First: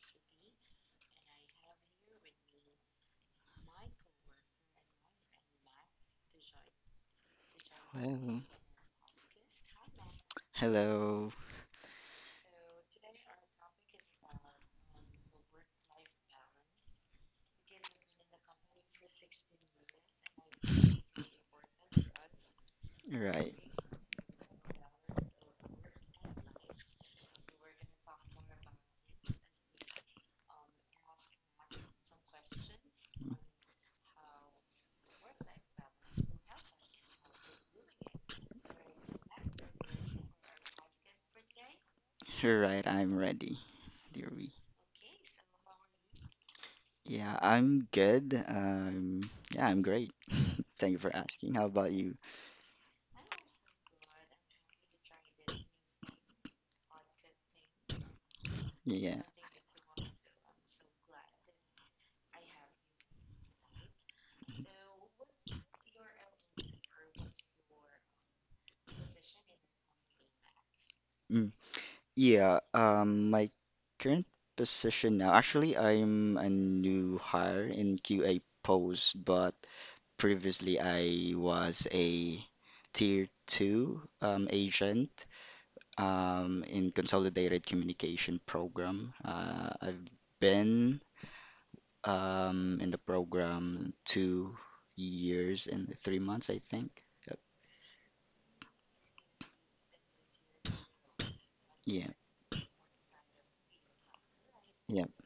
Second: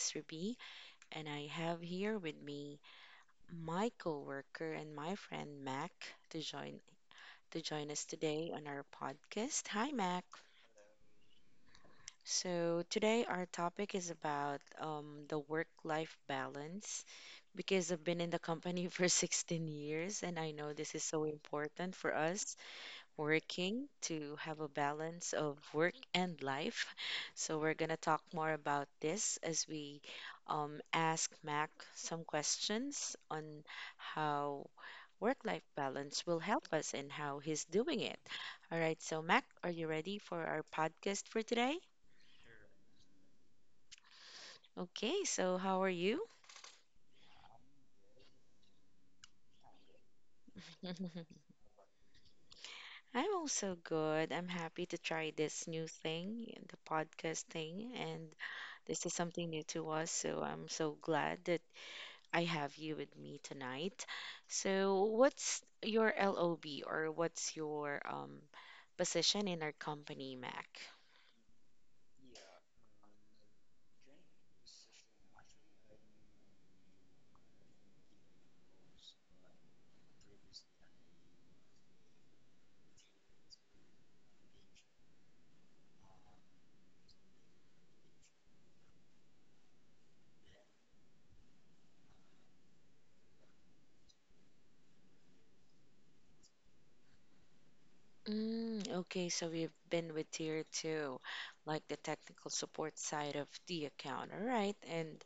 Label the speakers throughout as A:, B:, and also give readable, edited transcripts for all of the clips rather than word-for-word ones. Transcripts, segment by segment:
A: is Ruby and I have here with me my coworker and my friend Mac to join to join us
B: Hello.
A: today on our podcast. Hi Mac.
B: Hello.
A: So today our topic is about the work-life balance because I've been in the company for 16 years, and I know this is so important for us
B: Right.
A: working to have a balance of work and life. So, we're going to talk more about this as we ask Mac some questions on how work life balance will help us and how he's doing it. All right, so, Mac, are you ready for our podcast for today?
B: Right. I'm ready, dear we.
A: Okay, so how are you?
B: Yeah, I'm good. Yeah, I'm great. Thank you for asking. How about you?
A: I'm also good. I'm happy to try this new thing, the podcast thing, and this is
B: Yeah.
A: something new to us. So I'm so glad that I have you with me tonight.
B: Mm-hmm.
A: So, what's your LOB, or what's your position in our company, Mac?
B: Mm. Yeah, my current position now, actually, I'm a new hire in QA post, but previously I was a tier two agent, in Consolidated Communication Program. I've been in the program 2 years and 3 months, I think. Yep.
A: Mm, okay, so we've been with tier two, like the
B: Yeah,
A: technical support side of the account. All right,
B: yeah.
A: and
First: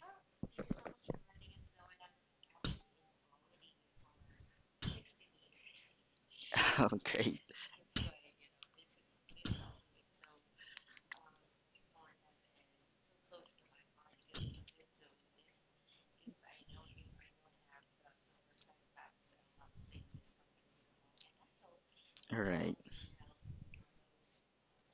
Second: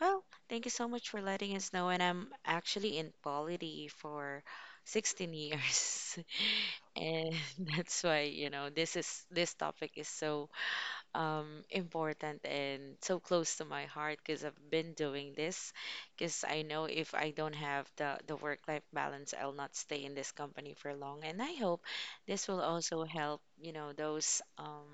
A: well, thank you so much for letting us know. And I'm actually in quality for 16 years,
B: Oh,
A: and
B: great.
A: that's why, you know, this topic is so important and so close to my heart because I've been doing this. Because I know if I don't have the work life balance, I'll not stay in this company for long. And I hope
B: All
A: this will
B: right.
A: also help, you know, those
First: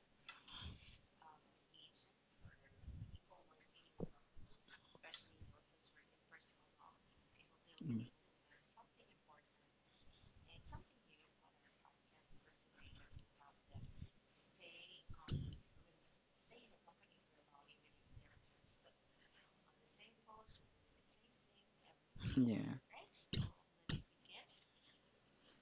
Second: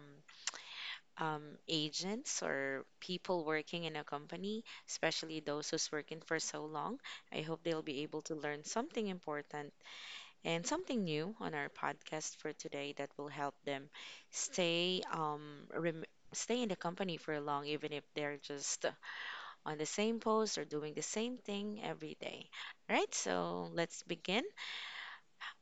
A: um, agents or people working in a company, especially those who's working for so long. I hope they'll be
B: Mm.
A: able to learn something important and something new on our podcast for today that will help them stay um rem- stay in the company for long, even if they're just on the same post or doing the same thing every day.
B: Yeah,
A: All right, so let's begin.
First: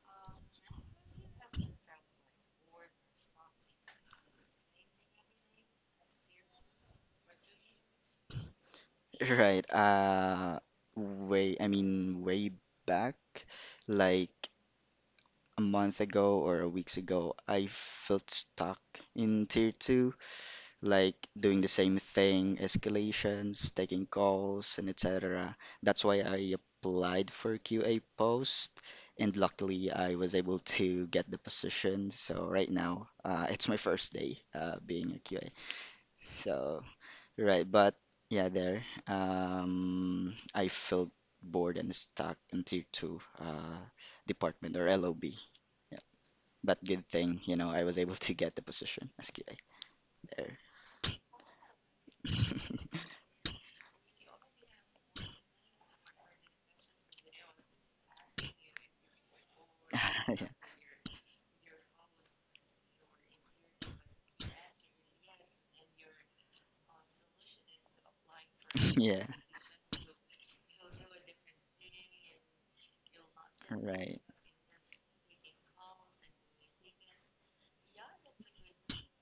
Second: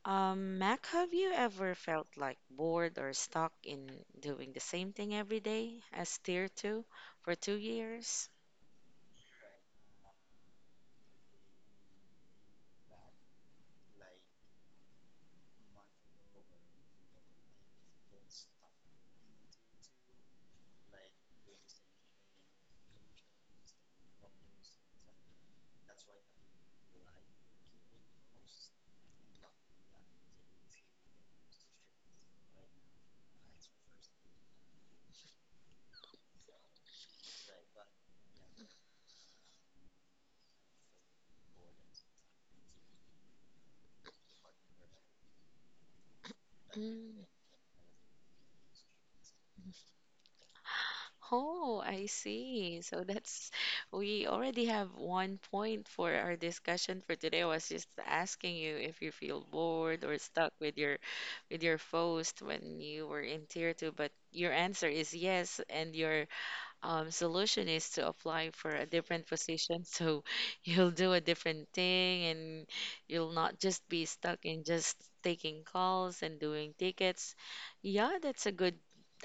A: Mac, have you ever felt like bored or stuck in doing the same thing every day as tier two for 2 years?
B: right. I mean, way back, like a month ago or a weeks ago, I felt stuck in tier two, like doing the same thing: escalations, taking calls, and etc. That's why I applied for QA post, and luckily I was able to get the position. So right now, it's my first day being a QA. So right, but yeah, there. I felt bored and stuck in tier two department or LOB. Yeah, but good
A: Mm.
B: thing, you know, I was able to get the position as QA there.
A: Oh, I see. So that's, we already have one point for our discussion for today. I was just asking you if you feel bored or stuck with your post when you were in tier two, but your answer is yes, and your solution is to apply for a
B: Yeah,
A: different position, so you'll do a different thing and you'll not just be
B: right.
A: stuck in just taking calls and doing tickets. Yeah, that's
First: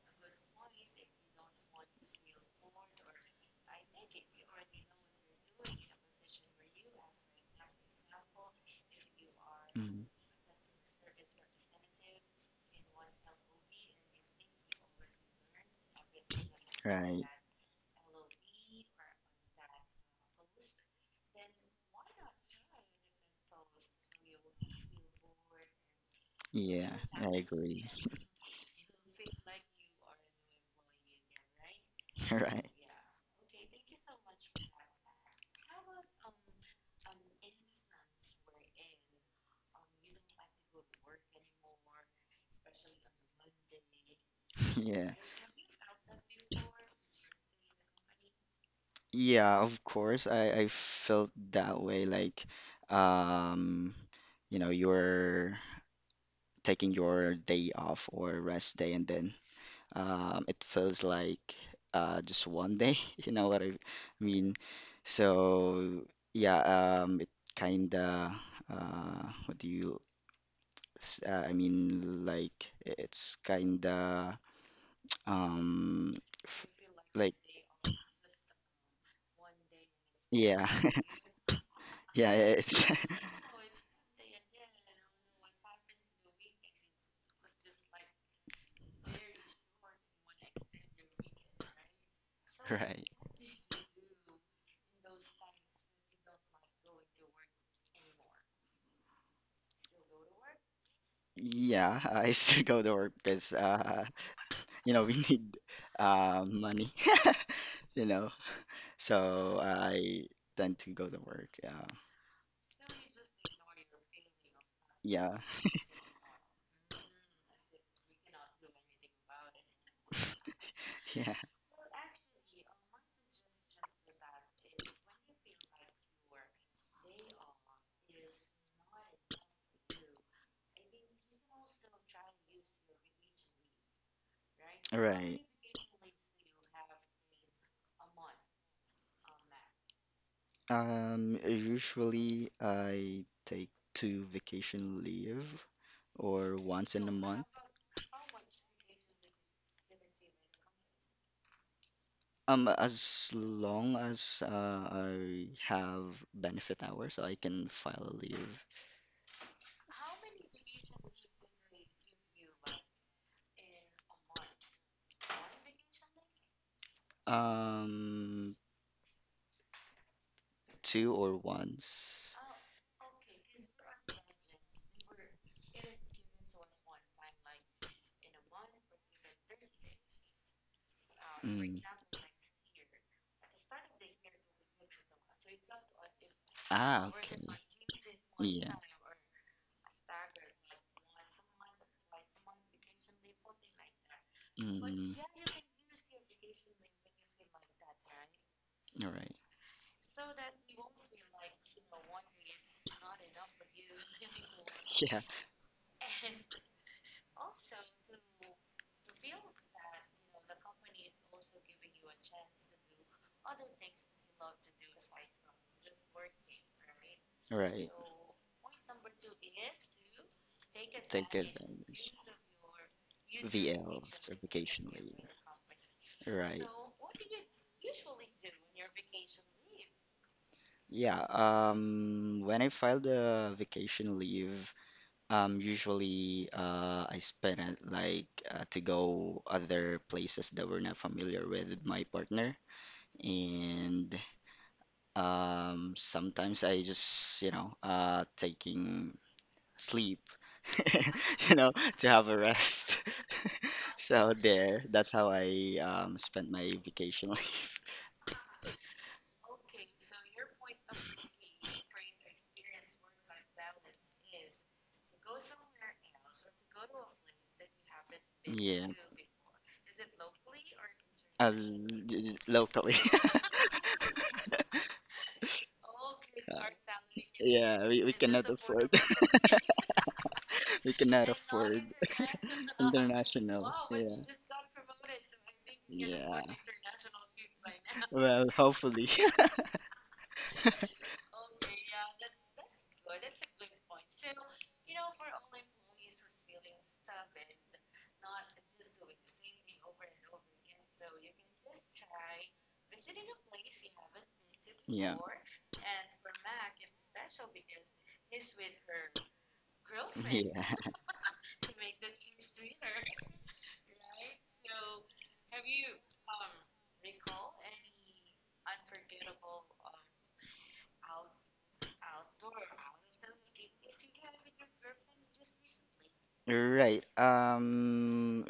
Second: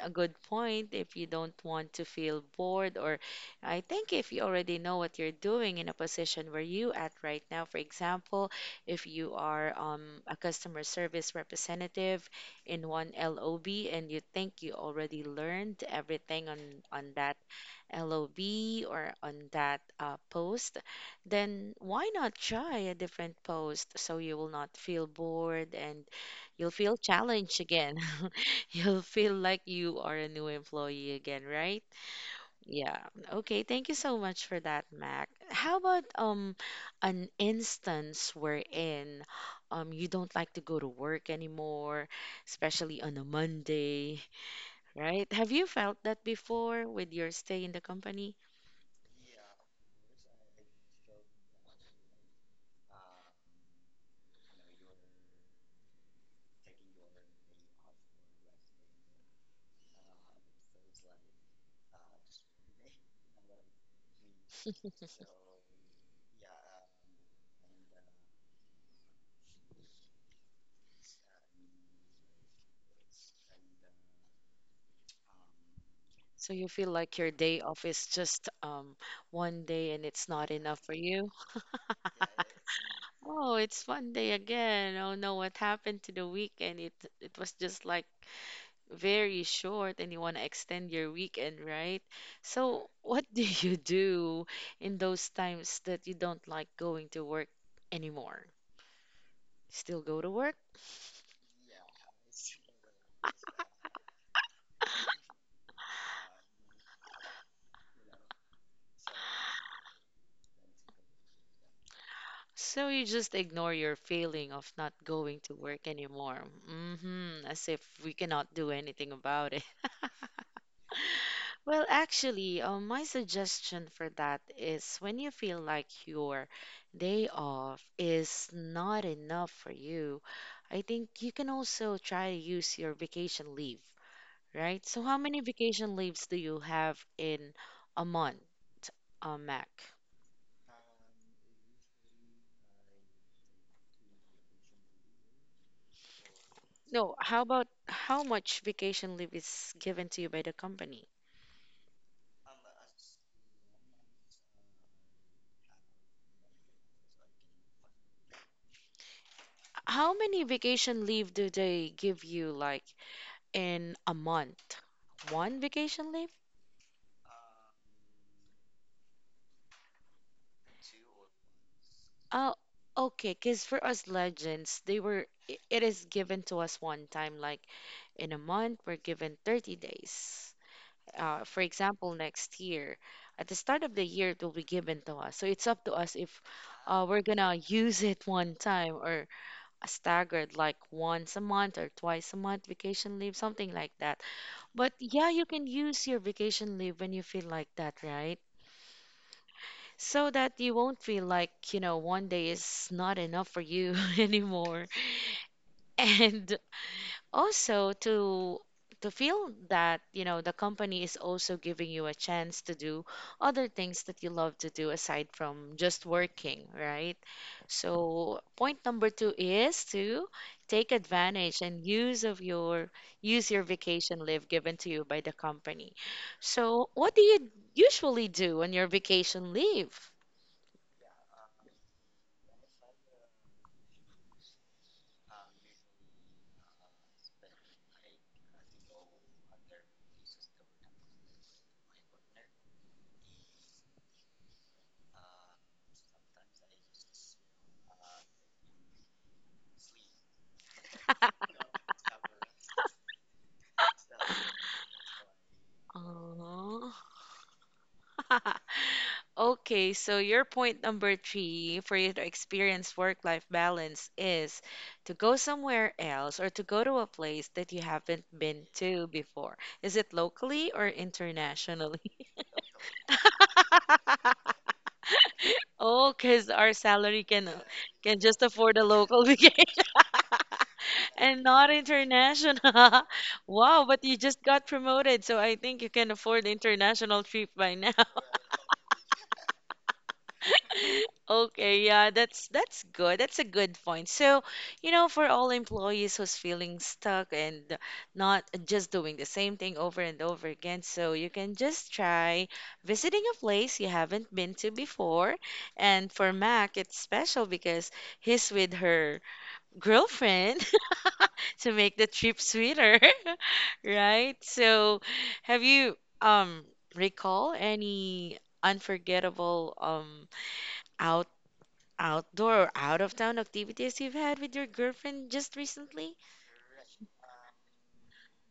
A: a good point if you don't want to feel bored. Or I think if you already know what you're doing in a position where you at right now, for example, if you are
B: Mm,
A: a customer service representative in one LOB and you think you already learned everything on
B: right.
A: that LOB or on that post, then why not try a different post so you will not feel bored and you'll
B: Yeah,
A: feel
B: I
A: challenged
B: agree.
A: again. You'll feel like you are a new employee again, right?
B: Right.
A: Yeah. Okay, thank you so much for that, Mac. How about an instance wherein you don't like to go to work anymore, especially on a Monday,
B: Yeah.
A: right? Have you felt that before with your stay in the company?
B: Yeah, of course. I felt that way. Like, um, you're taking your day off or rest day, and then it feels like just one day, you know what I mean? So yeah, it kinda what do you I mean, like it's kinda um
A: So
B: f-
A: you feel like your
B: like.
A: day off is just one day and it's not
B: Yeah.
A: enough for you?
B: Yeah, it's
A: Oh, it's one day again. Oh no, what happened to the weekend? It was just like very short and you want to extend your weekend, right? So
B: right.
A: what do you do in those times that you don't like going to work anymore? Still go to work?
B: Yeah, I still go to work, because we need money, you know. So I tend to go to work. Yeah.
A: So you just ignore your feeling of not
B: Yeah,
A: going to work anymore. As if we cannot do anything about it.
B: yeah.
A: Well, actually, my suggestion for that is when you feel like your day off is not enough for you, I think you can also try to use your vacation leave, right? So, how many
B: Right.
A: vacation leaves do you have in a month, Mac?
B: Usually I take two vacation leave or once in a
A: No, how
B: month.
A: about how much vacation leave is given to you by the company?
B: As long as I have benefit hours, I can file a leave.
A: How many vacation leave do they give you, like in a month? One vacation leave?
B: Um, Two or once.
A: Oh, okay. Because for us legends, it is given to us one time, like in a month, we're given 30 days. For
B: Mm.
A: example, next year, at the start of the year, it will be given to us. So it's up to us if
B: Ah,
A: we're
B: okay.
A: gonna use it one
B: Yeah.
A: time or staggered, like once a month or twice a month vacation leave, something like that. But
B: Mm.
A: yeah, you can use your vacation leave when you feel like that, right?
B: All right.
A: So that you won't feel like, you know, one day is not enough for you anymore.
B: Yeah.
A: And also to feel that, you know, the company is also giving you a chance to do other things that you love to do aside from just working, right?
B: All right.
A: So point number two is to take
B: Take advantage.
A: advantage and use of your use your
B: VL,
A: vacation leave given to
B: vacation
A: you by
B: leave.
A: the company.
B: Right.
A: So what do you usually do on your vacation leave?
B: Yeah, when I filed the vacation leave, usually, I spend it like to go other places that we're not familiar with my partner, and sometimes I just, taking sleep, you know, to have a rest. So there, that's how I spent my
A: Oh.
B: vacation leave.
A: Okay, so your point number three for you to experience work-life balance is to go somewhere else or to go to a place that you haven't been
B: Yeah.
A: to before. Is it locally or
B: uh,
A: internationally?
B: Locally.
A: Oh, because
B: Uh,
A: our salary
B: yeah, we
A: can just
B: cannot
A: afford a
B: afford.
A: local vacation
B: We cannot
A: and not
B: afford
A: international.
B: international.
A: Wow, but
B: Yeah,
A: you just got promoted, so I think you can
B: yeah.
A: afford international trip by now.
B: Well, hopefully.
A: Okay, yeah, that's good. That's a good point. So, you know, for all employees who's feeling stuck and not just doing the same thing over and over again, so you can just try visiting a place you haven't been to
B: Yeah.
A: before. And for Mac, it's special because he's with her
B: Yeah.
A: girlfriend to make the trip sweeter, right? So, have you recall any unforgettable outdoor or out of town activities you've had with your girlfriend just recently?
B: Right.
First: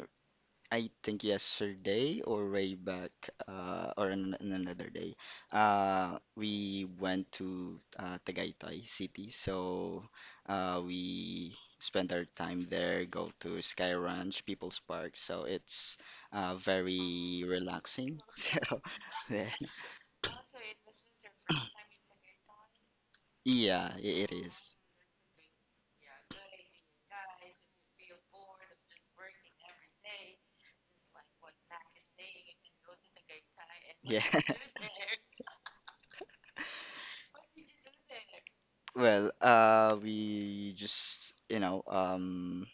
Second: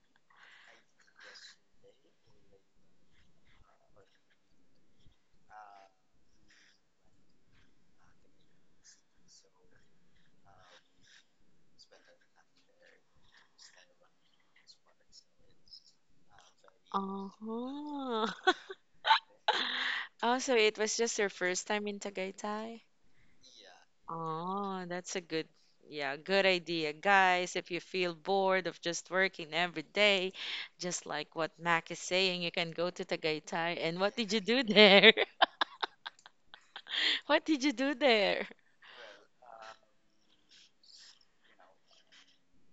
B: I think yesterday or way back, or an another day, we went to Tagaytay City. So we spent our time there, go to Sky Ranch, People's Park. So it's
A: Oh,
B: very relaxing. So yeah,
A: oh, so it was just your first time in Tagaytay?
B: yeah, it is.
A: Oh, that's a good, yeah, good idea. Guys, if you feel bored of just working every day, just like what Mac is saying, you can go to Tagaytay. And what
B: Yeah.
A: did you do there? What did you do there?
B: Well, we just,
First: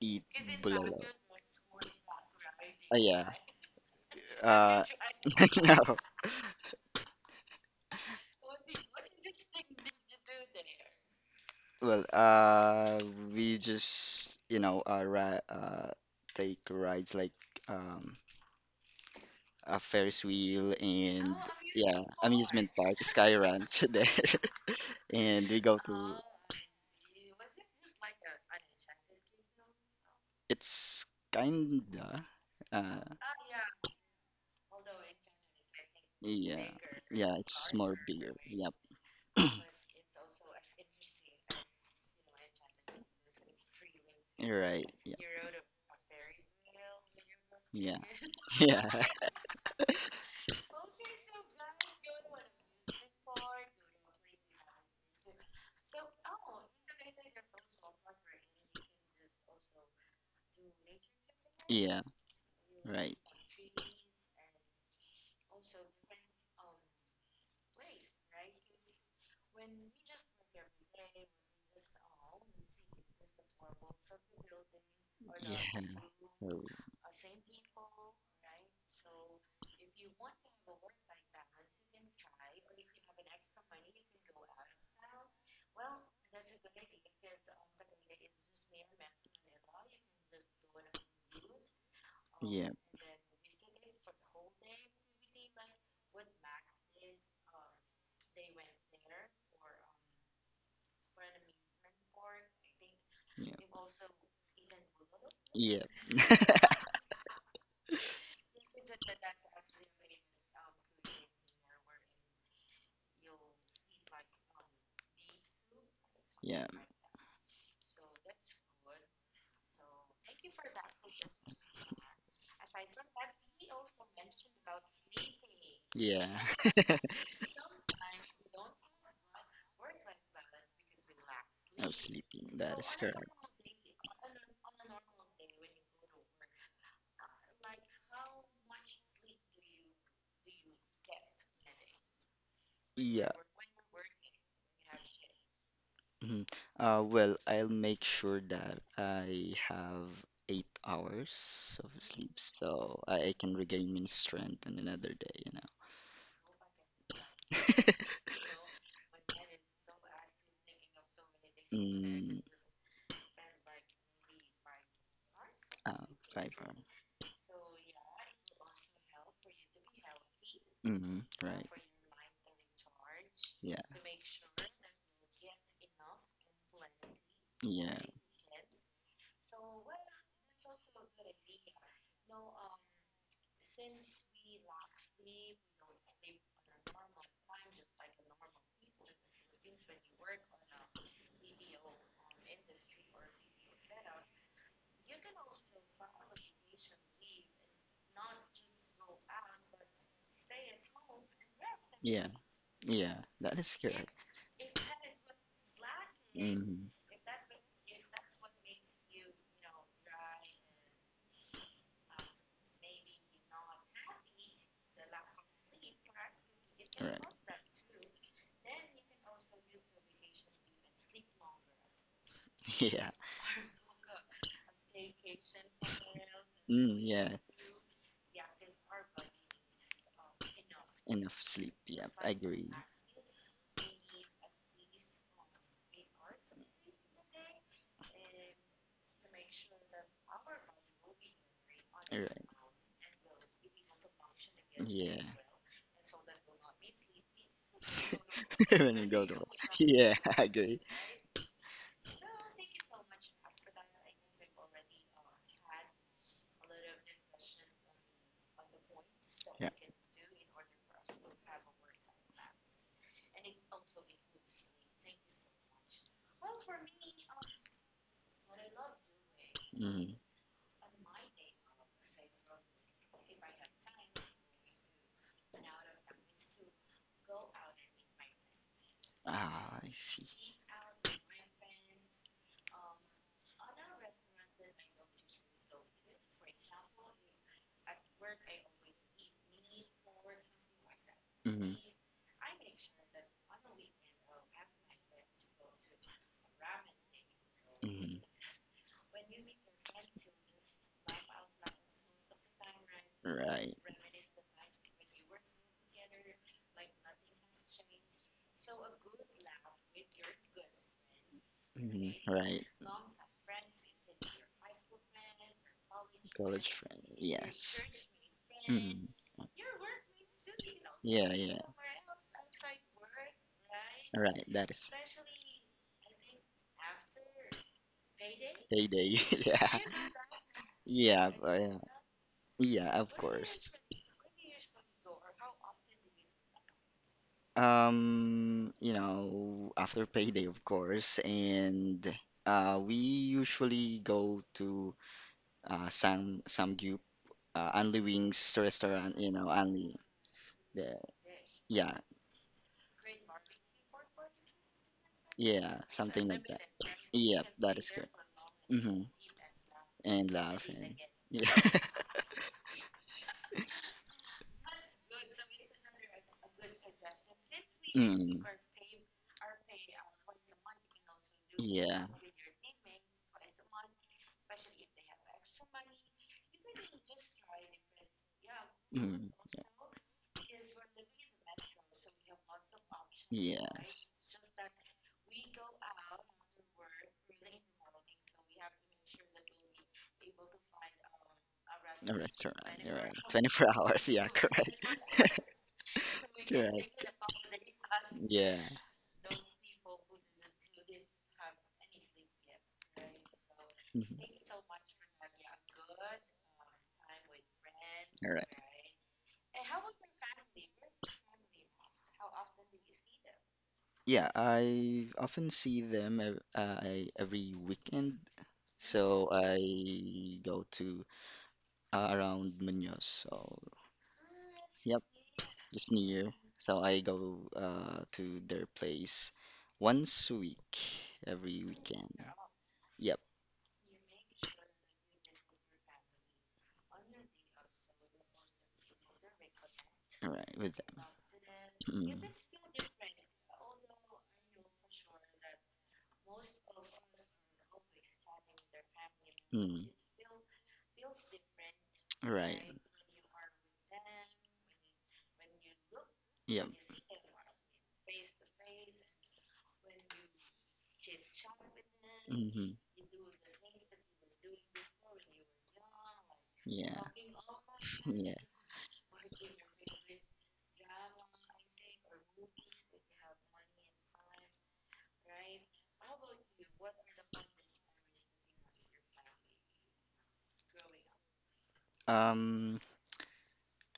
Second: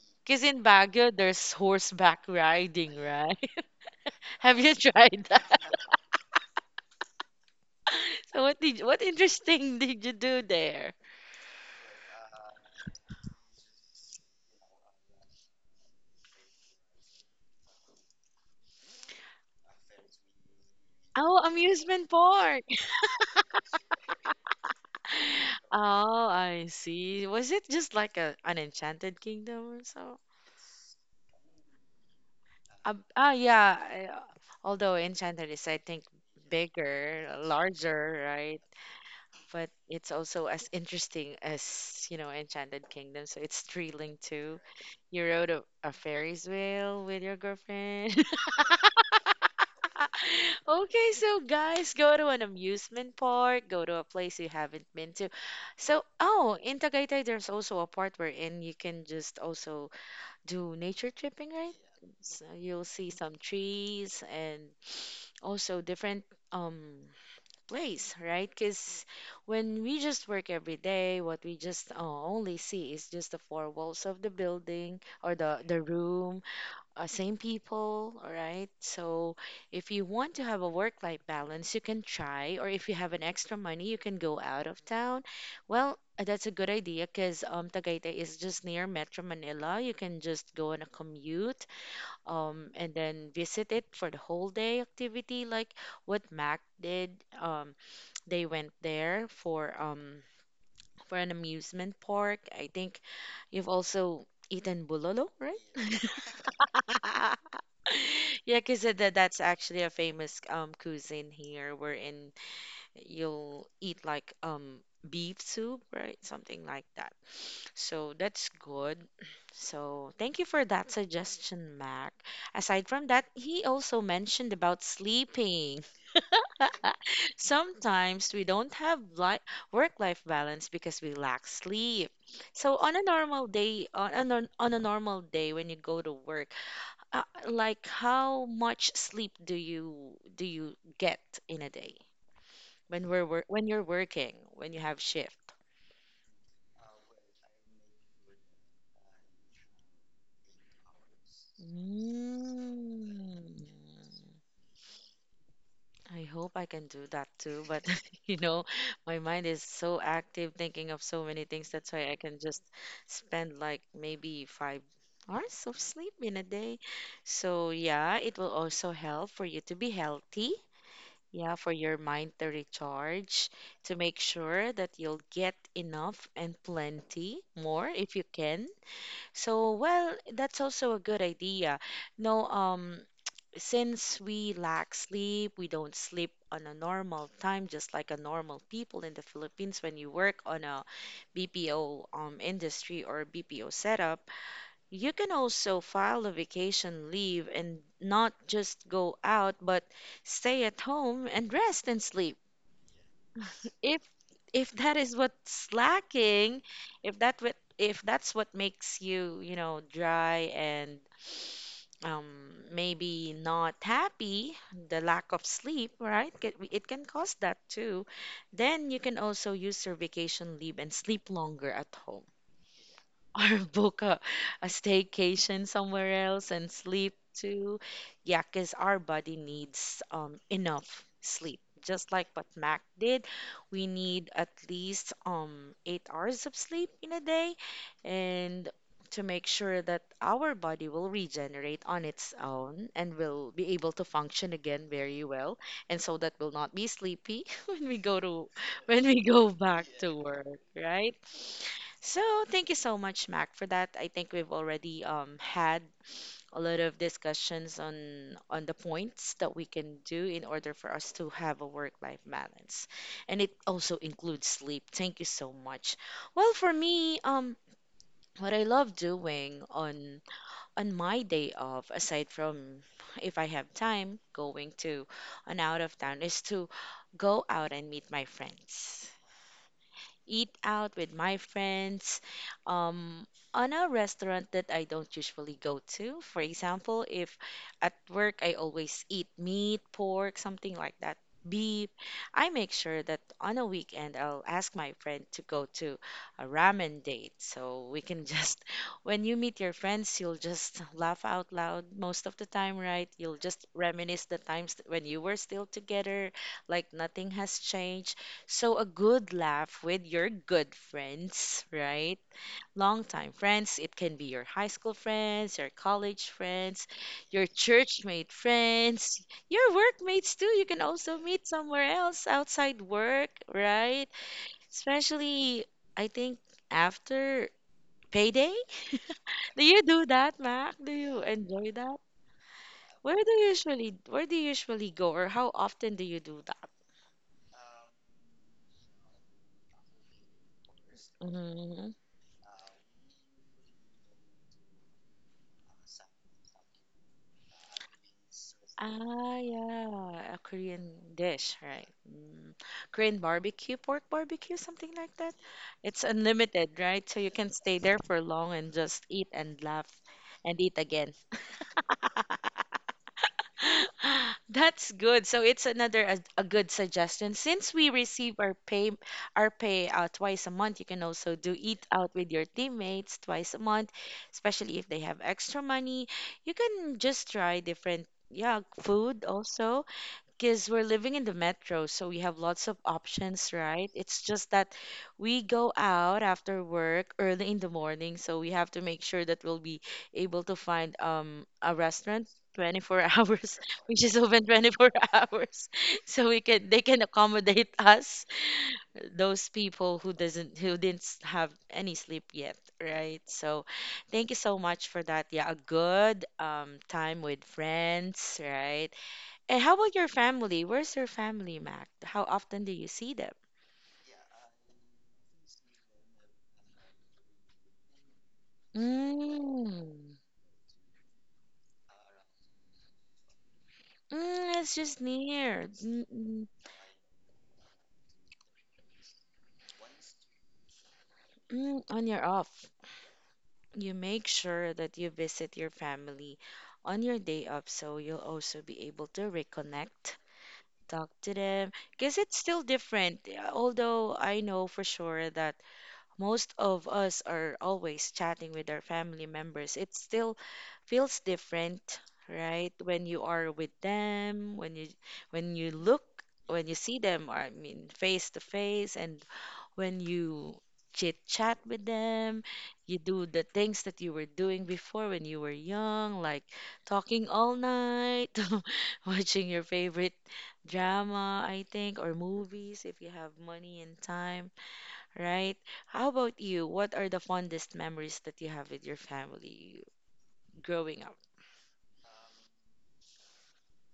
B: eat
A: Because in
B: bulalo.
A: Baguio, there's horseback riding,
B: Yeah.
A: right? Have you
B: Uh,
A: tried that?
B: no.
A: So what did what interesting did you do there?
B: Well, we just, you know, ri uh, take rides like um, a Ferris wheel, and
A: Oh,
B: yeah,
A: amusement park.
B: amusement park, Sky Ranch there, and we go to.
A: Oh, I see. Was it just like a an Enchanted Kingdom or so?
B: It's kinda,
A: Ah,
B: uh,
A: ah, yeah. I- uh, Although Enchanted is, I think,
B: yeah.
A: bigger,
B: Yeah, it's more
A: larger,
B: bigger.
A: right?
B: Yep.
A: But it's also as interesting as, you know, Enchanted Kingdom. So it's thrilling
B: You're
A: too.
B: right. Yeah. Yeah.
A: You rode a Ferris wheel with your girlfriend.
B: Yeah.
A: Okay, so guys, go to an amusement park, go to a place you haven't been to. So, oh, in Tagaytay, there's also a part wherein you can just also do nature tripping, right?
B: Yeah.
A: So you'll see
B: Right.
A: some trees and also different um place, right? Because when we just work every day, what we just only see is just the four walls of the building or the
B: Yeah.
A: the room,
B: Oh,
A: same people, all right? So if you want to have a work-life balance, you can try, or if you have an extra money, you can go out of town. Well, that's a good idea because Tagaytay is just near Metro Manila. You can just go on a commute
B: yeah.
A: and then visit it for the whole day activity, like what Mac did. Um, they went there for an amusement park. I think
B: Yeah.
A: you've also eaten bulolo, right?
B: Yeah.
A: Yeah, because that's actually a famous cuisine here, wherein you'll eat like beef soup, right? Something
B: Yeah.
A: like that. So that's good. So thank you for that suggestion, Mac. Aside from that, he also mentioned about sleeping. Sometimes we don't have li work-life balance because we lack
B: I'm
A: sleep.
B: sleeping.
A: So
B: That
A: on
B: is
A: a
B: correct.
A: normal day, on a, nor- on a normal day when you go to work, uh, like how much sleep do you get in a day
B: Yeah.
A: when you're working, when you have shift?
B: Mhm. Well, I'll make sure that I have 8 hours of sleep so I
A: Mm,
B: can regain my strength on another day,
A: I hope I can do that too,
B: know.
A: but you know, my mind is so active thinking of so many things. That's why I
B: Mm.
A: can just spend like maybe 5 hours of
B: uh,
A: sleep in a
B: Fiber.
A: day. So, yeah, it will also help for you to be healthy.
B: Mm-hmm,
A: Yeah,
B: right.
A: for your mind to recharge,
B: Yeah,
A: to make sure that you'll get enough and plenty more
B: yeah,
A: if you can. So, well, that's also a good idea. No, since we lack sleep, we don't sleep on a normal time, just like a normal people in the Philippines when you work on a BPO industry or BPO setup, you can also file a vacation leave and not just go out, but stay at home and rest and
B: yeah,
A: sleep.
B: yeah. That is
A: If
B: correct.
A: if that is what's lacking,
B: Mm-hmm,
A: if that's what makes you, you know, dry and maybe not happy, the lack of sleep, right? It can
B: right.
A: cause that too. Then you can also use your vacation leave and sleep longer at home.
B: Yeah.
A: Or book a staycation somewhere else and
B: Mm,
A: sleep
B: yeah.
A: too. Yeah, because our body needs enough
B: Enough
A: sleep.
B: sleep. Yep,
A: Just
B: I
A: like what
B: agree.
A: Mac did, we need at least eight hours of sleep in a day, and to make sure that our body will regenerate on
B: Right.
A: its own and will be able to function again
B: Yeah.
A: very well, and so that we'll not be sleepy when we go to
B: When you
A: when we
B: go to work.
A: go back
B: Yeah,
A: to
B: I
A: work,
B: agree.
A: right? So thank you so much, Mac, for that. I think we've already had a lot of discussions on the points that we
B: Yeah.
A: can do in order for us to have a work-life balance, and it also includes sleep. Thank you so much. Well, for me, what I love doing
B: Mm.
A: on my day off, aside from if I have time, going to an out of town, is to go out and meet my friends,
B: Ah, I
A: eat
B: see.
A: out with my friends, um, on a restaurant that I don't usually go to. For example, if at work I always eat meat, pork, something like that,
B: Mm.
A: beef, I make sure that on a weekend I'll ask my friend to go to a ramen date. So we
B: Mm.
A: can just, when you meet your friends, you'll just laugh out loud most of the time, right? You'll just
B: Right.
A: reminisce the times when you were still together, like nothing has changed. So a good laugh with your good friends,
B: Mm.
A: right?
B: Right.
A: Longtime friends, it can be your high school friends, your college
B: College
A: friends,
B: friend.
A: your
B: Yes.
A: churchmate
B: Mm.
A: friends, your workmates too. You can also
B: Yeah.
A: meet
B: Yeah.
A: somewhere else outside work, right?
B: Right. That is
A: Especially, I think, after payday.
B: payday.
A: Do
B: Yeah.
A: you do that, Mac? Do you
B: Yeah, but,
A: enjoy
B: yeah.
A: that?
B: Yeah, of course.
A: Where do you usually go, or how often do you do that?
B: After payday, of course,
A: Mm-hmm.
B: and we usually go to Sam Sam Anli Wings restaurant. You
A: Ah,
B: know, Anli.
A: yeah, a Korean
B: The,
A: dish, right?
B: yeah,
A: Mm. Korean barbecue, pork barbecue, something like that.
B: yeah,
A: It's
B: something like that.
A: unlimited, right? So you
B: Yep,
A: can
B: that
A: stay
B: is
A: there
B: correct.
A: for long and
B: Mm-hmm.
A: just eat and laugh
B: And
A: and eat
B: laughing.
A: again.
B: Yeah.
A: That's good. So it's another a good suggestion. Since we receive
B: Mm,
A: our pay, twice a month, you can also do eat
B: yeah.
A: out with your teammates twice a month, especially if they have extra money. You can just try different, yeah,
B: Mm,
A: food also. Because we're living in the metro, so we have lots of options, right?
B: yes.
A: It's just that we go out after work early in the morning, so we have to make sure that we'll be able to find a
B: A
A: restaurant
B: restaurant, you're right.
A: 24 hours,
B: 24 hours,
A: which is
B: yeah,
A: open
B: correct.
A: 24 hours, so we can they
B: Correct.
A: can accommodate us,
B: Yeah.
A: those people who didn't have any sleep yet, right? So
B: Mhm.
A: thank you so much for that. Yeah, a good time with
B: All
A: friends,
B: right.
A: right? And how about your family? Where's your family, Mac? How often do you see them?
B: Yeah, I often see them every weekend. So
A: Mm.
B: I go to around Muñoz. So,
A: Mm, it's
B: yep,
A: just near.
B: just near. So I go to their place once a week, every
A: Mm,
B: weekend.
A: on your off,
B: Yep,
A: you make sure that you visit your family on your day off so you'll also be able to reconnect,
B: all right, with.
A: talk to them,
B: Mm.
A: because it's still different. Uh, although I know for sure that most of us are always chatting with our family members,
B: Mm.
A: it's still feels different,
B: Right.
A: right? When you are with them, when you when you look,
B: Yep.
A: when you see them, or I mean face to face, and when you chit chat with them,
B: Mm-hmm.
A: you do the things that you were doing before when you were young, like
B: Yeah.
A: talking all
B: Yeah.
A: night, watching your favorite drama, I think, or movies if you have money and time, right? How about you? What are the fondest memories that you have with your family growing up?
B: Um,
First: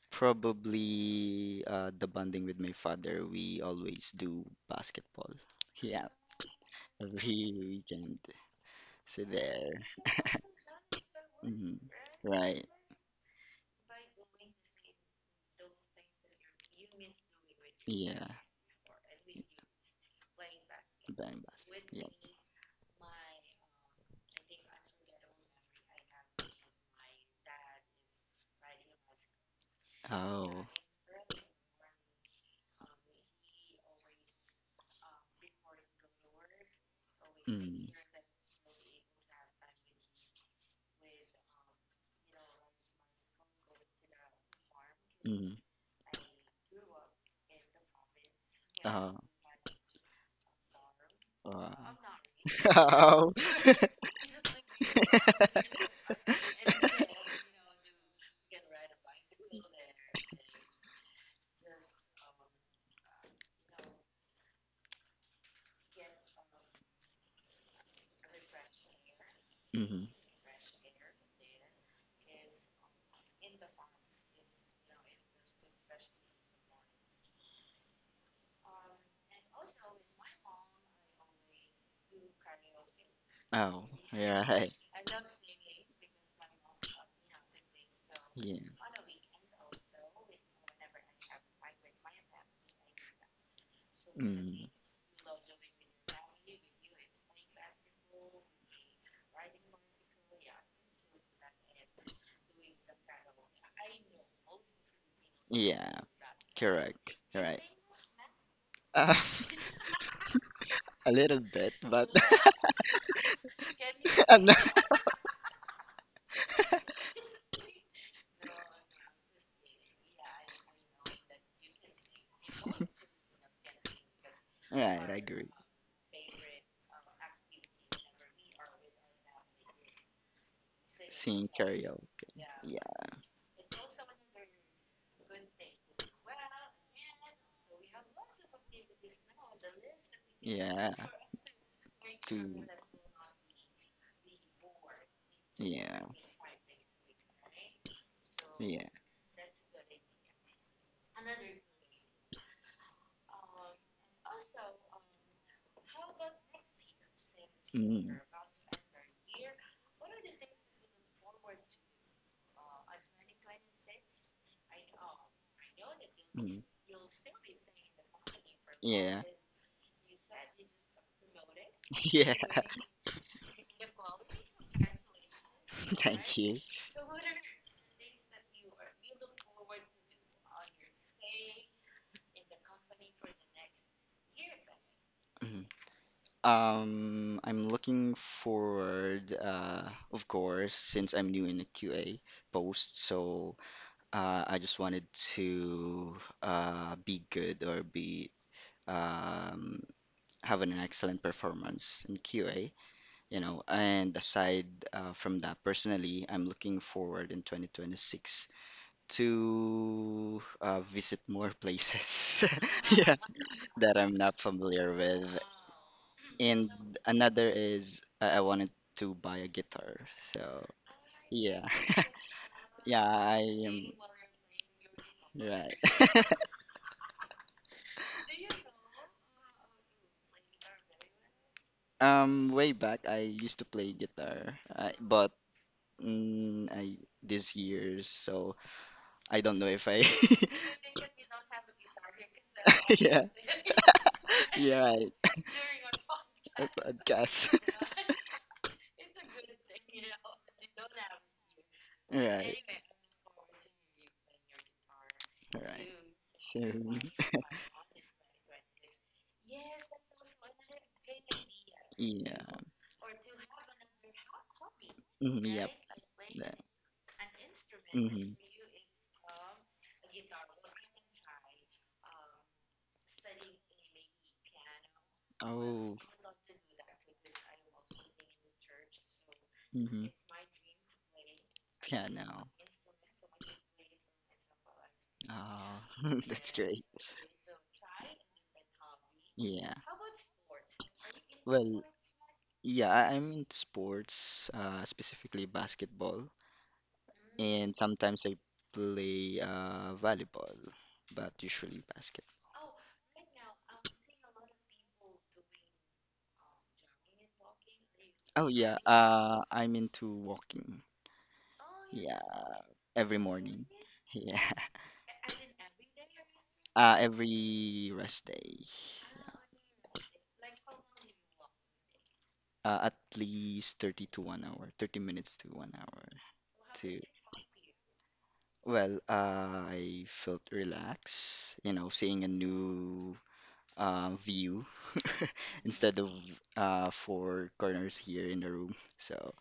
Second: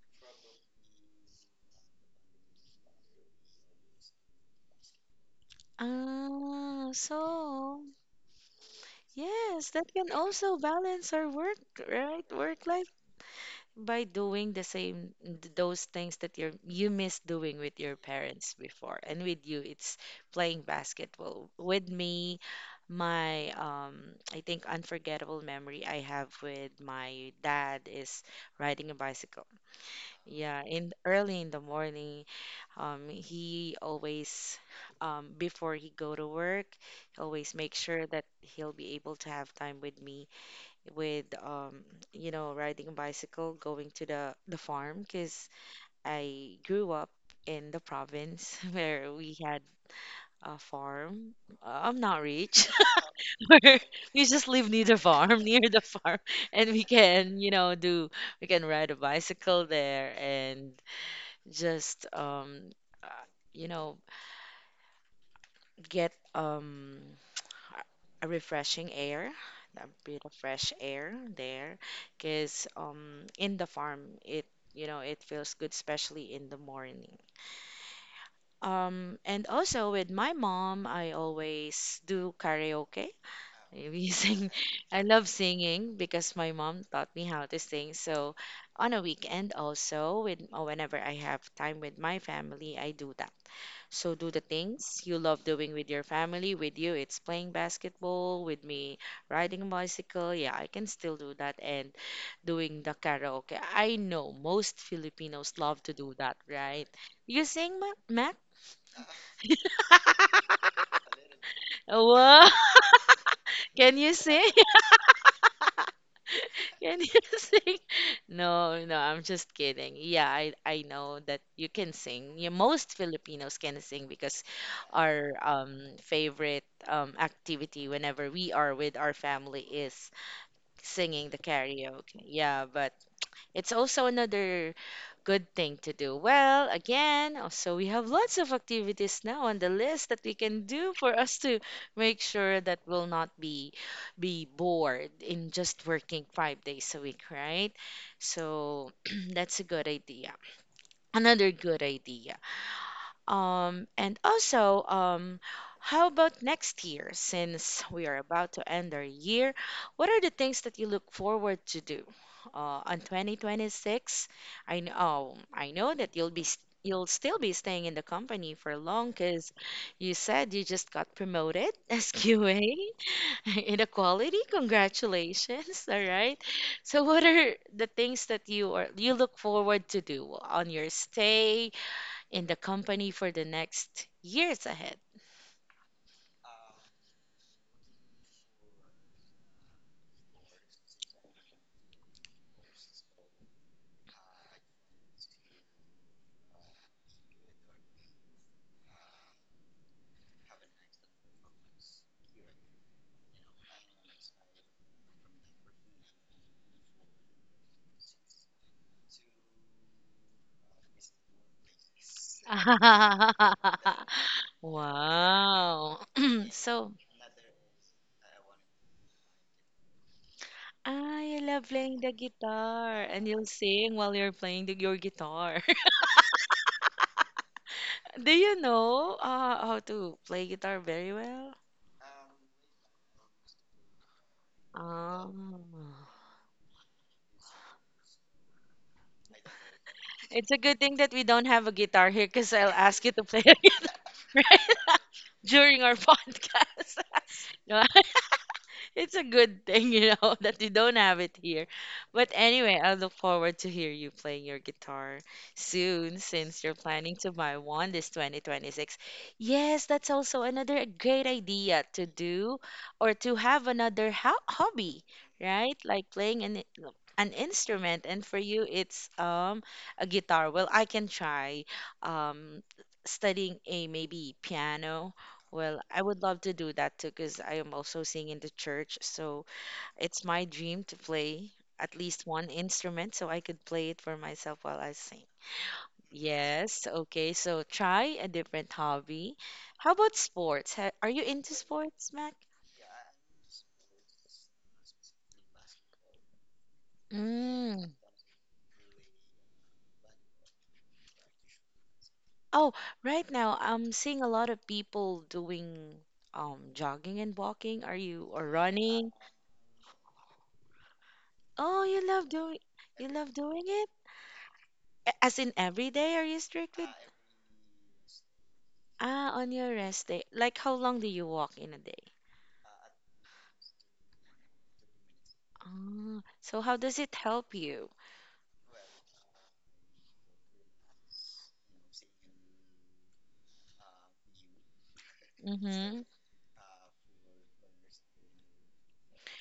B: Probably the bonding with my father. We always do basketball. Yeah,
A: Ah,
B: every
A: so
B: weekend. So
A: yes,
B: there.
A: that can also balance our work,
B: Hmm.
A: right?
B: Right.
A: Work life, by doing the same those things that you miss doing with your
B: Yeah.
A: parents before. And with you, it's
B: Playing
A: playing basketball.
B: basketball.
A: With
B: Yeah.
A: me, my um, I think unforgettable memory I have with my dad is riding a bicycle.
B: Oh.
A: Yeah, in early in the morning, he always, before he go to work, he always make
B: Mm.
A: sure that he'll be able to have time with me with, you know, riding a bicycle, going to the farm, because
B: Mm.
A: I grew up in the province where
B: Uh,
A: we had a farm.
B: uh.
A: I'm not rich.
B: Oh.
A: We just live near the farm, near the farm, and we can, you know, do we can ride a bicycle there and just uh, you know, get a refreshing air, a
B: Mhm.
A: bit of fresh air there, because in the farm it, you know, it feels good, especially in the morning. And also with my mom, I always do karaoke.
B: Oh.
A: We
B: Yeah.
A: sing.
B: Hey.
A: I love singing because my mom taught me how to sing. So
B: Yeah.
A: on a weekend also, with or whenever I have time with my family, I do that. So do the
B: Mm.
A: things you love doing with your family. With you, it's playing basketball. With me, riding a bicycle. Yeah, I can still do that. And doing the karaoke. I know most Filipinos love to
B: Yeah.
A: do that, right?
B: Correct.
A: You
B: Right.
A: sing, Mac?
B: Uh, a little bit, but
A: Wow! Can you sing?
B: no.
A: Can you sing? No, no, I'm just kidding. Yeah, I know that you can sing. Yeah, most Filipinos can sing because
B: Right. I
A: our
B: agree.
A: favorite activity whenever we are with our family is singing the
B: Sing
A: karaoke.
B: karaoke.
A: Yeah, but it's also another good thing to do. Well, again, so we have lots of activities now on the list that we
B: Yeah.
A: can
B: Yeah.
A: do for us to make sure
B: to
A: that we'll not be bored in just
B: Yeah,
A: working five days a week, right?
B: yeah.
A: So that's a good idea. Another good idea. And also, how about next year? Since we
B: Mm,
A: are about to end our year, what are the things that you look forward to do on 2026? I know that you'll
B: mm,
A: you'll still be staying in the company for long
B: yeah.
A: because you said you just got promoted as
B: Yeah,
A: QA in the quality. Congratulations! All
B: thank
A: right.
B: you.
A: So, what are the things that you look forward to do on your stay in the company for the next years ahead.
B: Mhm. I'm looking forward, of course, since I'm new in the QA post, so I just wanted to be good or be um having an excellent performance in QA. And aside, from that, personally, I'm looking forward in 2026 to visit more places, yeah, that I'm not familiar with.
A: Wow.
B: And
A: So,
B: another is I wanted to buy a guitar. So
A: I
B: yeah,
A: love playing the guitar
B: yeah,
A: and
B: I
A: you'll
B: am
A: sing while you're playing your guitar.
B: right.
A: Do you know how to play guitar very well?
B: Way back I used to play guitar,
A: Oh.
B: but I this year, so I don't know if I
A: It's a good thing that we don't have a guitar here because I'll ask you
B: yeah
A: to play, right?
B: yeah right,
A: During our
B: a
A: podcast.
B: podcast.
A: It's a good thing, you know, that you don't have it here. But
B: Right.
A: anyway, I look forward to hear you playing your guitar
B: Right.
A: soon since you're
B: Soon.
A: planning to buy one this 2026. Yes, that's also another great idea to
B: Yeah.
A: do or to have another ho hobby,
B: Mm, yep,
A: right? Like playing
B: that.
A: an instrument, and
B: Mm-hmm.
A: for you it's a guitar. Well, I can try um studying a maybe piano. Well,
B: Oh.
A: I would love to do that too, because I am also singing in the church, so
B: Mm-hmm.
A: it's my dream to play at
B: Yeah.
A: least
B: No.
A: one instrument so I could play it for myself while I sing.
B: Oh. That's great.
A: Yes, okay, so try a different hobby.
B: Yeah.
A: How about sports? Are you into
B: Well,
A: sports, Mac?
B: yeah, I'm in sports, specifically basketball, and
A: Mm.
B: sometimes I play volleyball, but usually basketball.
A: Oh, right now I'm seeing a lot of people doing jogging and walking. Are you
B: Oh
A: or
B: yeah,
A: running?
B: I'm into walking.
A: Oh,
B: Yeah,
A: you
B: every
A: love doing
B: morning.
A: it?
B: Yeah,
A: As in every day, are you strict with?
B: every rest day.
A: Ah,
B: Yeah.
A: on your rest day. Like how long do you walk in a day?
B: At least 30 to one hour, 30 minutes to one hour.
A: Ah, so how
B: To
A: does it help you?
B: Well, I felt relaxed, seeing a new view, instead
A: Mm-hmm.
B: of four corners here in the room. So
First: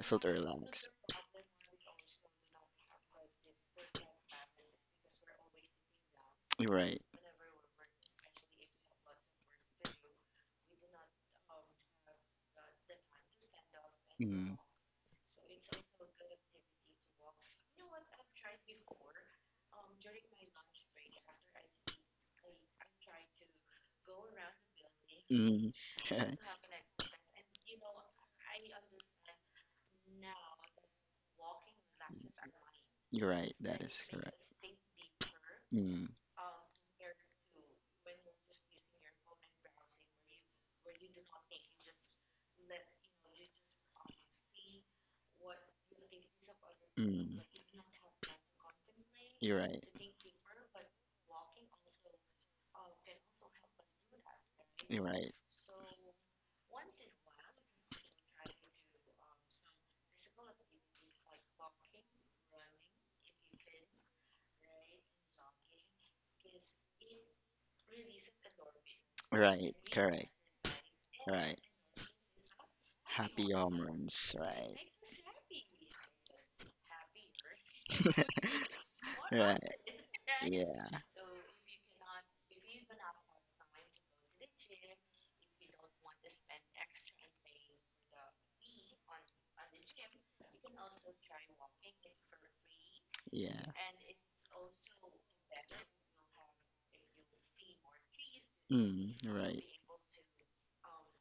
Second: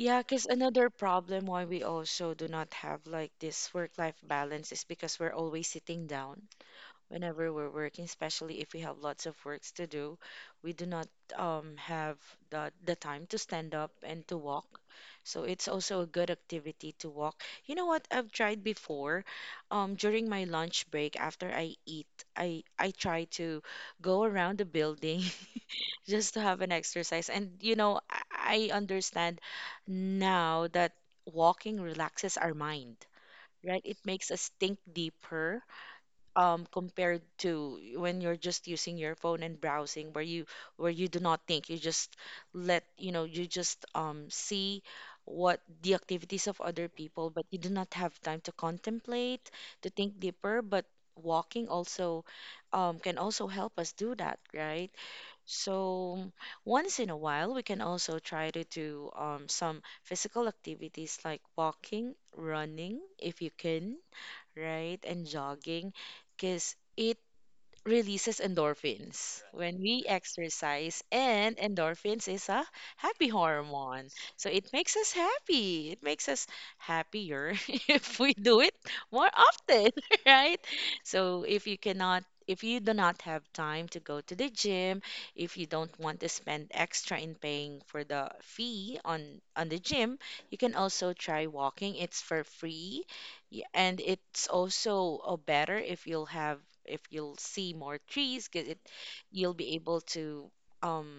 B: I felt
A: because another
B: relaxed.
A: problem why we also do not have like this work-life balance is because we're always sitting down,
B: You're right.
A: whenever we're working, especially if we have lots of works to do. We do not have the time to stand up and to
B: Mm.
A: walk. So it's also a good activity to walk. You know what? I've tried before. During my lunch break, after I eat, I try to go around the building
B: Mm.
A: just to have an exercise. And, you know, I understand now that walking relaxes our mind,
B: You're right. That
A: right? It
B: is
A: makes
B: correct.
A: us think deeper
B: Mm.
A: compared to when you're just using your phone and browsing, where you do not think, you just let you know, you just see what the activities of other people,
B: Mm.
A: but you do not have time to contemplate,
B: You're right.
A: to think deeper. But walking also can also help us do that, right?
B: You're right.
A: So once in a while, we can also try to do some physical activities like walking, running, if you can, right? And jogging because it releases endorphins
B: Right.
A: when we
B: Correct.
A: exercise.
B: Right.
A: And endorphins is a happy
B: Happy
A: hormone.
B: hormones.
A: So it
B: Right.
A: makes us happy. It makes us happier if we do it more
B: Right.
A: often, right?
B: Yeah,
A: So if you do not have time to go to the gym, if you don't want to spend extra in paying for the fee on the gym, you can also try walking. It's for free.
B: yeah.
A: And it's also better if you'll see more trees because it
B: Mm,
A: you'll
B: right,
A: be able to um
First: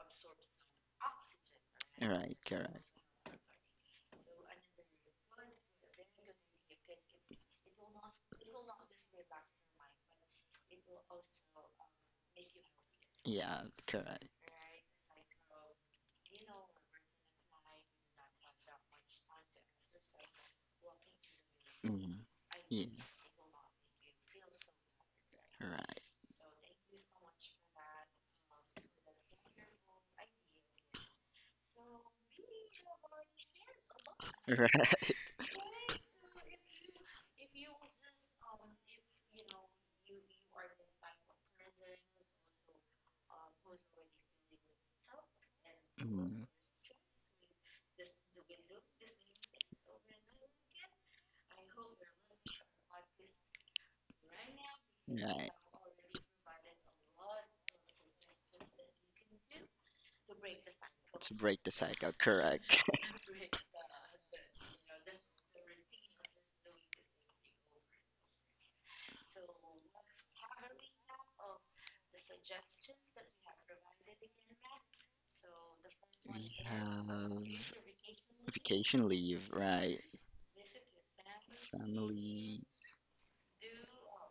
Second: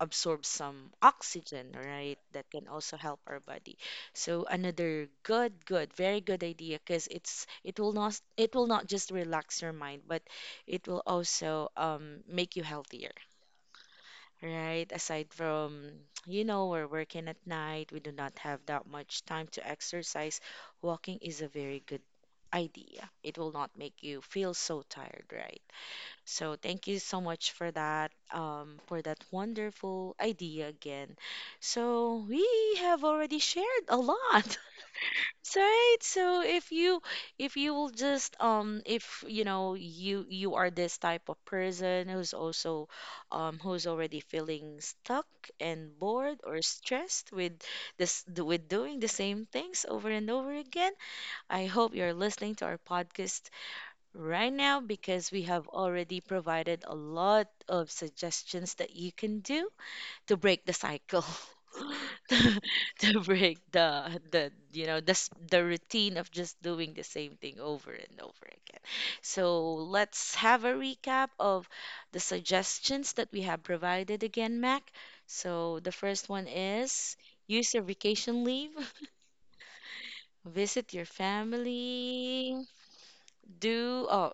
A: absorb some oxygen, right?
B: right,
A: That can
B: correct.
A: also help our body. So another very good idea because it will not just relax your mind, but it will also make you healthier,
B: Yeah, correct.
A: right? Aside from, we're working at night, we do not have that much time to exercise. Walking is a very good
B: Mm, yeah,
A: idea. It will not make you feel so tired, right?
B: right.
A: So thank you so much for that wonderful idea again. So we have already shared a lot.
B: Right.
A: So, right, so if you will just if you know you are this type of person who's also who's already feeling stuck and bored
B: Mm,
A: or stressed with with doing the same things over and over again. I hope you're listening to our podcast right now because we
B: right,
A: have already provided a lot of suggestions that you can do to break the cycle
B: to break the cycle, correct.
A: to, to break the you know the s- the routine of just doing the same thing over and over again. So let's have a recap of the suggestions that we have provided again, Mac. So the first one
B: We
A: is use your
B: have
A: vacation leave,
B: vacation leave, right?
A: visit your family, do oh,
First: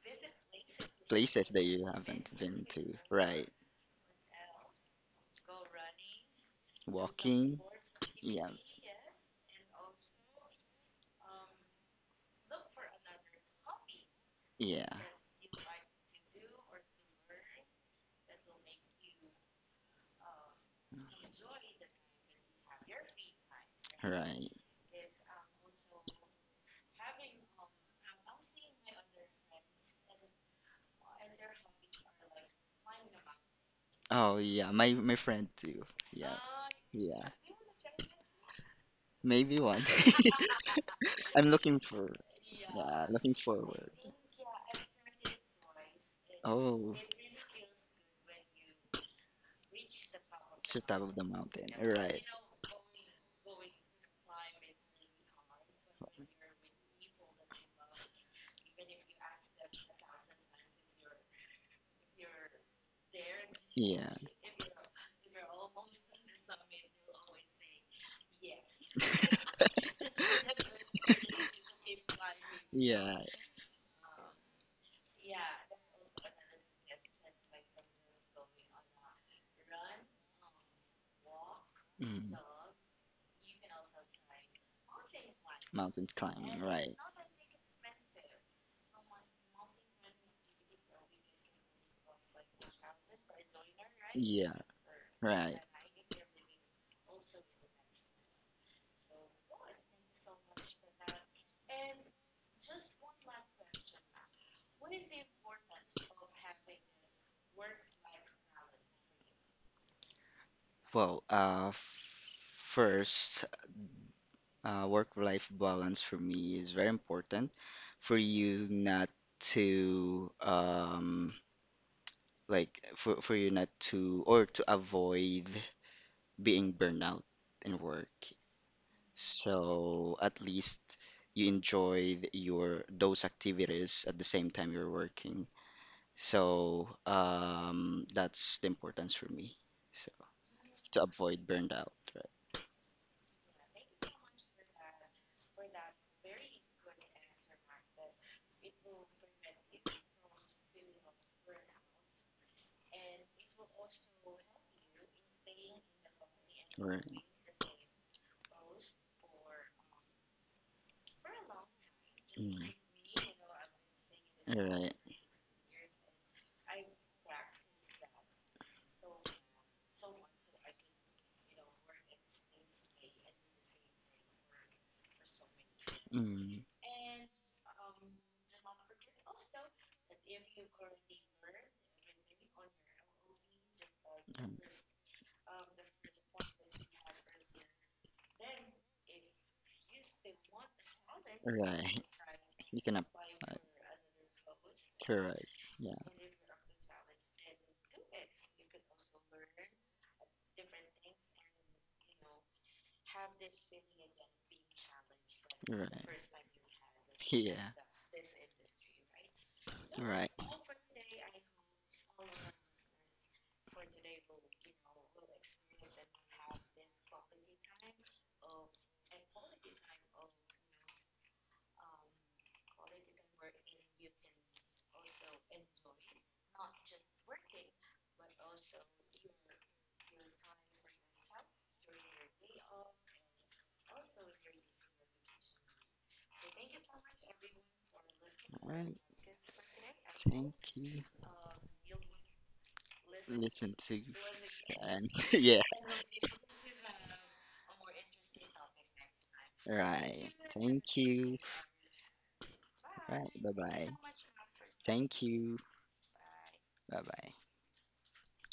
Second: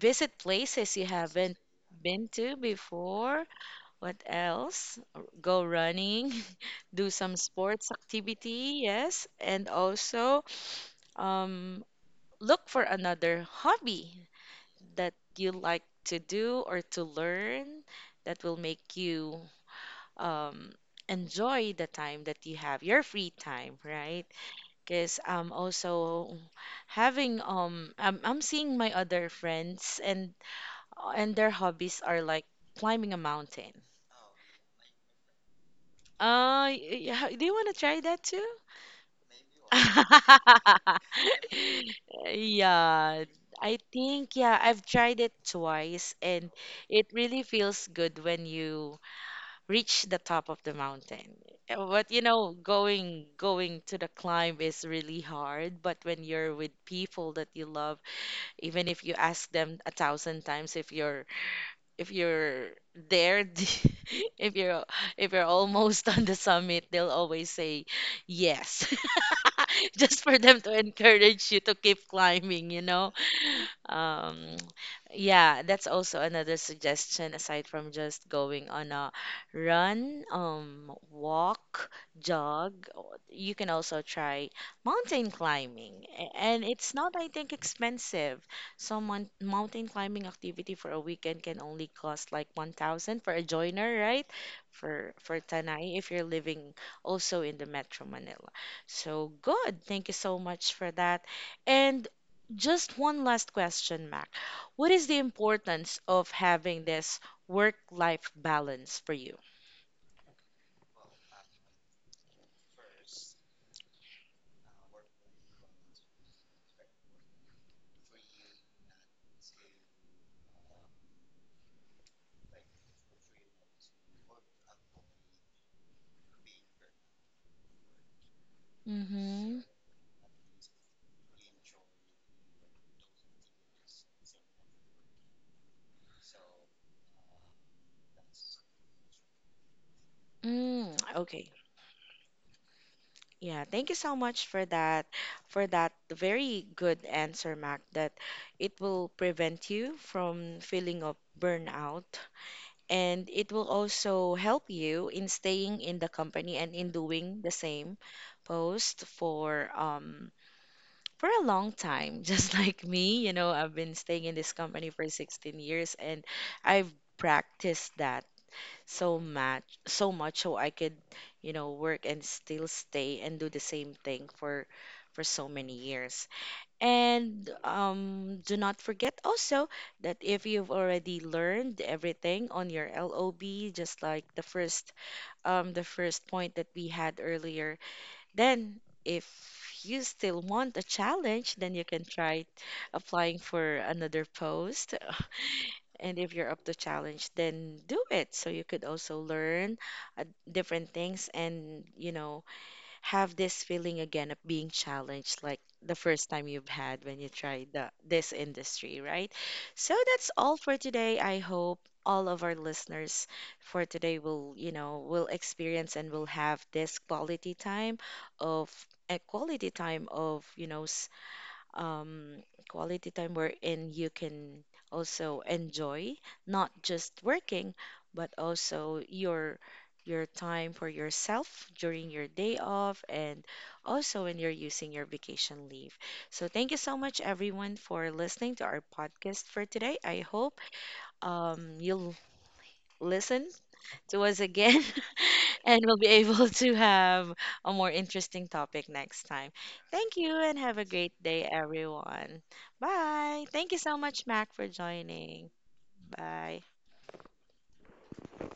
A: visit places you
B: Places
A: haven't
B: that you
A: been
B: haven't
A: to
B: to,
A: before.
B: right?
A: What else? Go running, do some
B: Walking,
A: sports
B: yeah,
A: activity, yes, and also um, look for another hobby
B: yeah,
A: that you like to do or to learn that will make you um, enjoy the time that you have, your free time, right?
B: right.
A: Because I'm also I'm seeing my other friends, and their hobbies are like climbing a mountain.
B: Oh yeah, my friend too. Yeah,
A: Uh, y-
B: yeah,
A: y- do you want to try that too?
B: maybe one. I'm looking for, yeah,
A: Yeah,
B: looking
A: I
B: forward.
A: think, yeah, I've tried it twice and
B: Oh.
A: it really feels good when you reach the top of
B: To
A: the
B: the top of the
A: mountain.
B: mountain.
A: But,
B: Right.
A: going to the climb is really hard, but when you're with people that you love, even if you ask them 1,000 times if you're there,
B: Yeah.
A: if you're if you're almost on the summit, they'll always say yes, just for them to encourage you to keep climbing.
B: Yeah.
A: Um, yeah, that's also another suggestion aside from just going on a run, walk,
B: Mm.
A: jog, or you can also try mountain climbing,
B: Mountain
A: A-
B: climbing.
A: and it's
B: Right.
A: not, I think, expensive. So mon mountain climbing activity for a weekend can only cost like 1,000 for a joiner, right?
B: Yeah.
A: For
B: Right.
A: Tanay, if you're living also in the Metro Manila. So good. Thank you so much for that. And just one last question, Mac. What is the importance of having this work-life balance for you?
B: Well, first, work-life balance for me is very important for you not to like, for you not to, or to avoid being burnout in work.
A: Mm-hmm.
B: So at least you enjoyed your those activities at the same time you're working. So that's the importance for me. So
A: Mm,
B: to avoid
A: okay.
B: burnout, right?
A: Yeah, thank you so much for that very good answer, Mac, that it will prevent you from feeling of burnout, and it will also help you in staying in the company and in
B: Right.
A: doing the same post for a long time, just
B: Mm.
A: like me. You know, I've been staying in this company
B: Right.
A: for 16 years, and I've practiced that so much, so much so I could, work and still stay and do the same thing for so many years.
B: Mm.
A: And do not forget also that if you've already learned everything on your LOB, just like the
B: Um,
A: first point that we had earlier, then, if you still want a challenge, then you
B: Right.
A: can try
B: You can
A: applying
B: apply.
A: for another post.
B: Correct. Yeah,
A: And if you're up to challenge, then do it. So you could also learn uh, different things and, have this feeling again of being challenged like the
B: right.
A: first time you've had when you tried
B: Yeah,
A: this industry, right? So
B: right.
A: that's all for today. I hope all of our listeners for today will experience and will have this quality time of a quality time of, you know, s- um, quality time wherein you can also enjoy not just working, but also your time for yourself during your day off and also when you're using your vacation leave. So thank you so much everyone for listening to
B: All
A: our
B: right.
A: podcast for today. I
B: Thank
A: hope
B: you.
A: you'll listen
B: Listen to
A: to us again,
B: and yeah,
A: and we'll be able to have a more interesting topic next time. Thank
B: right.
A: you and have a
B: Thank
A: great
B: you.
A: day, everyone.
B: Right.
A: Bye.
B: Bye
A: Thank you
B: bye.
A: so much, Mac, for
B: Thank
A: joining.
B: you.
A: Bye.
B: Bye bye.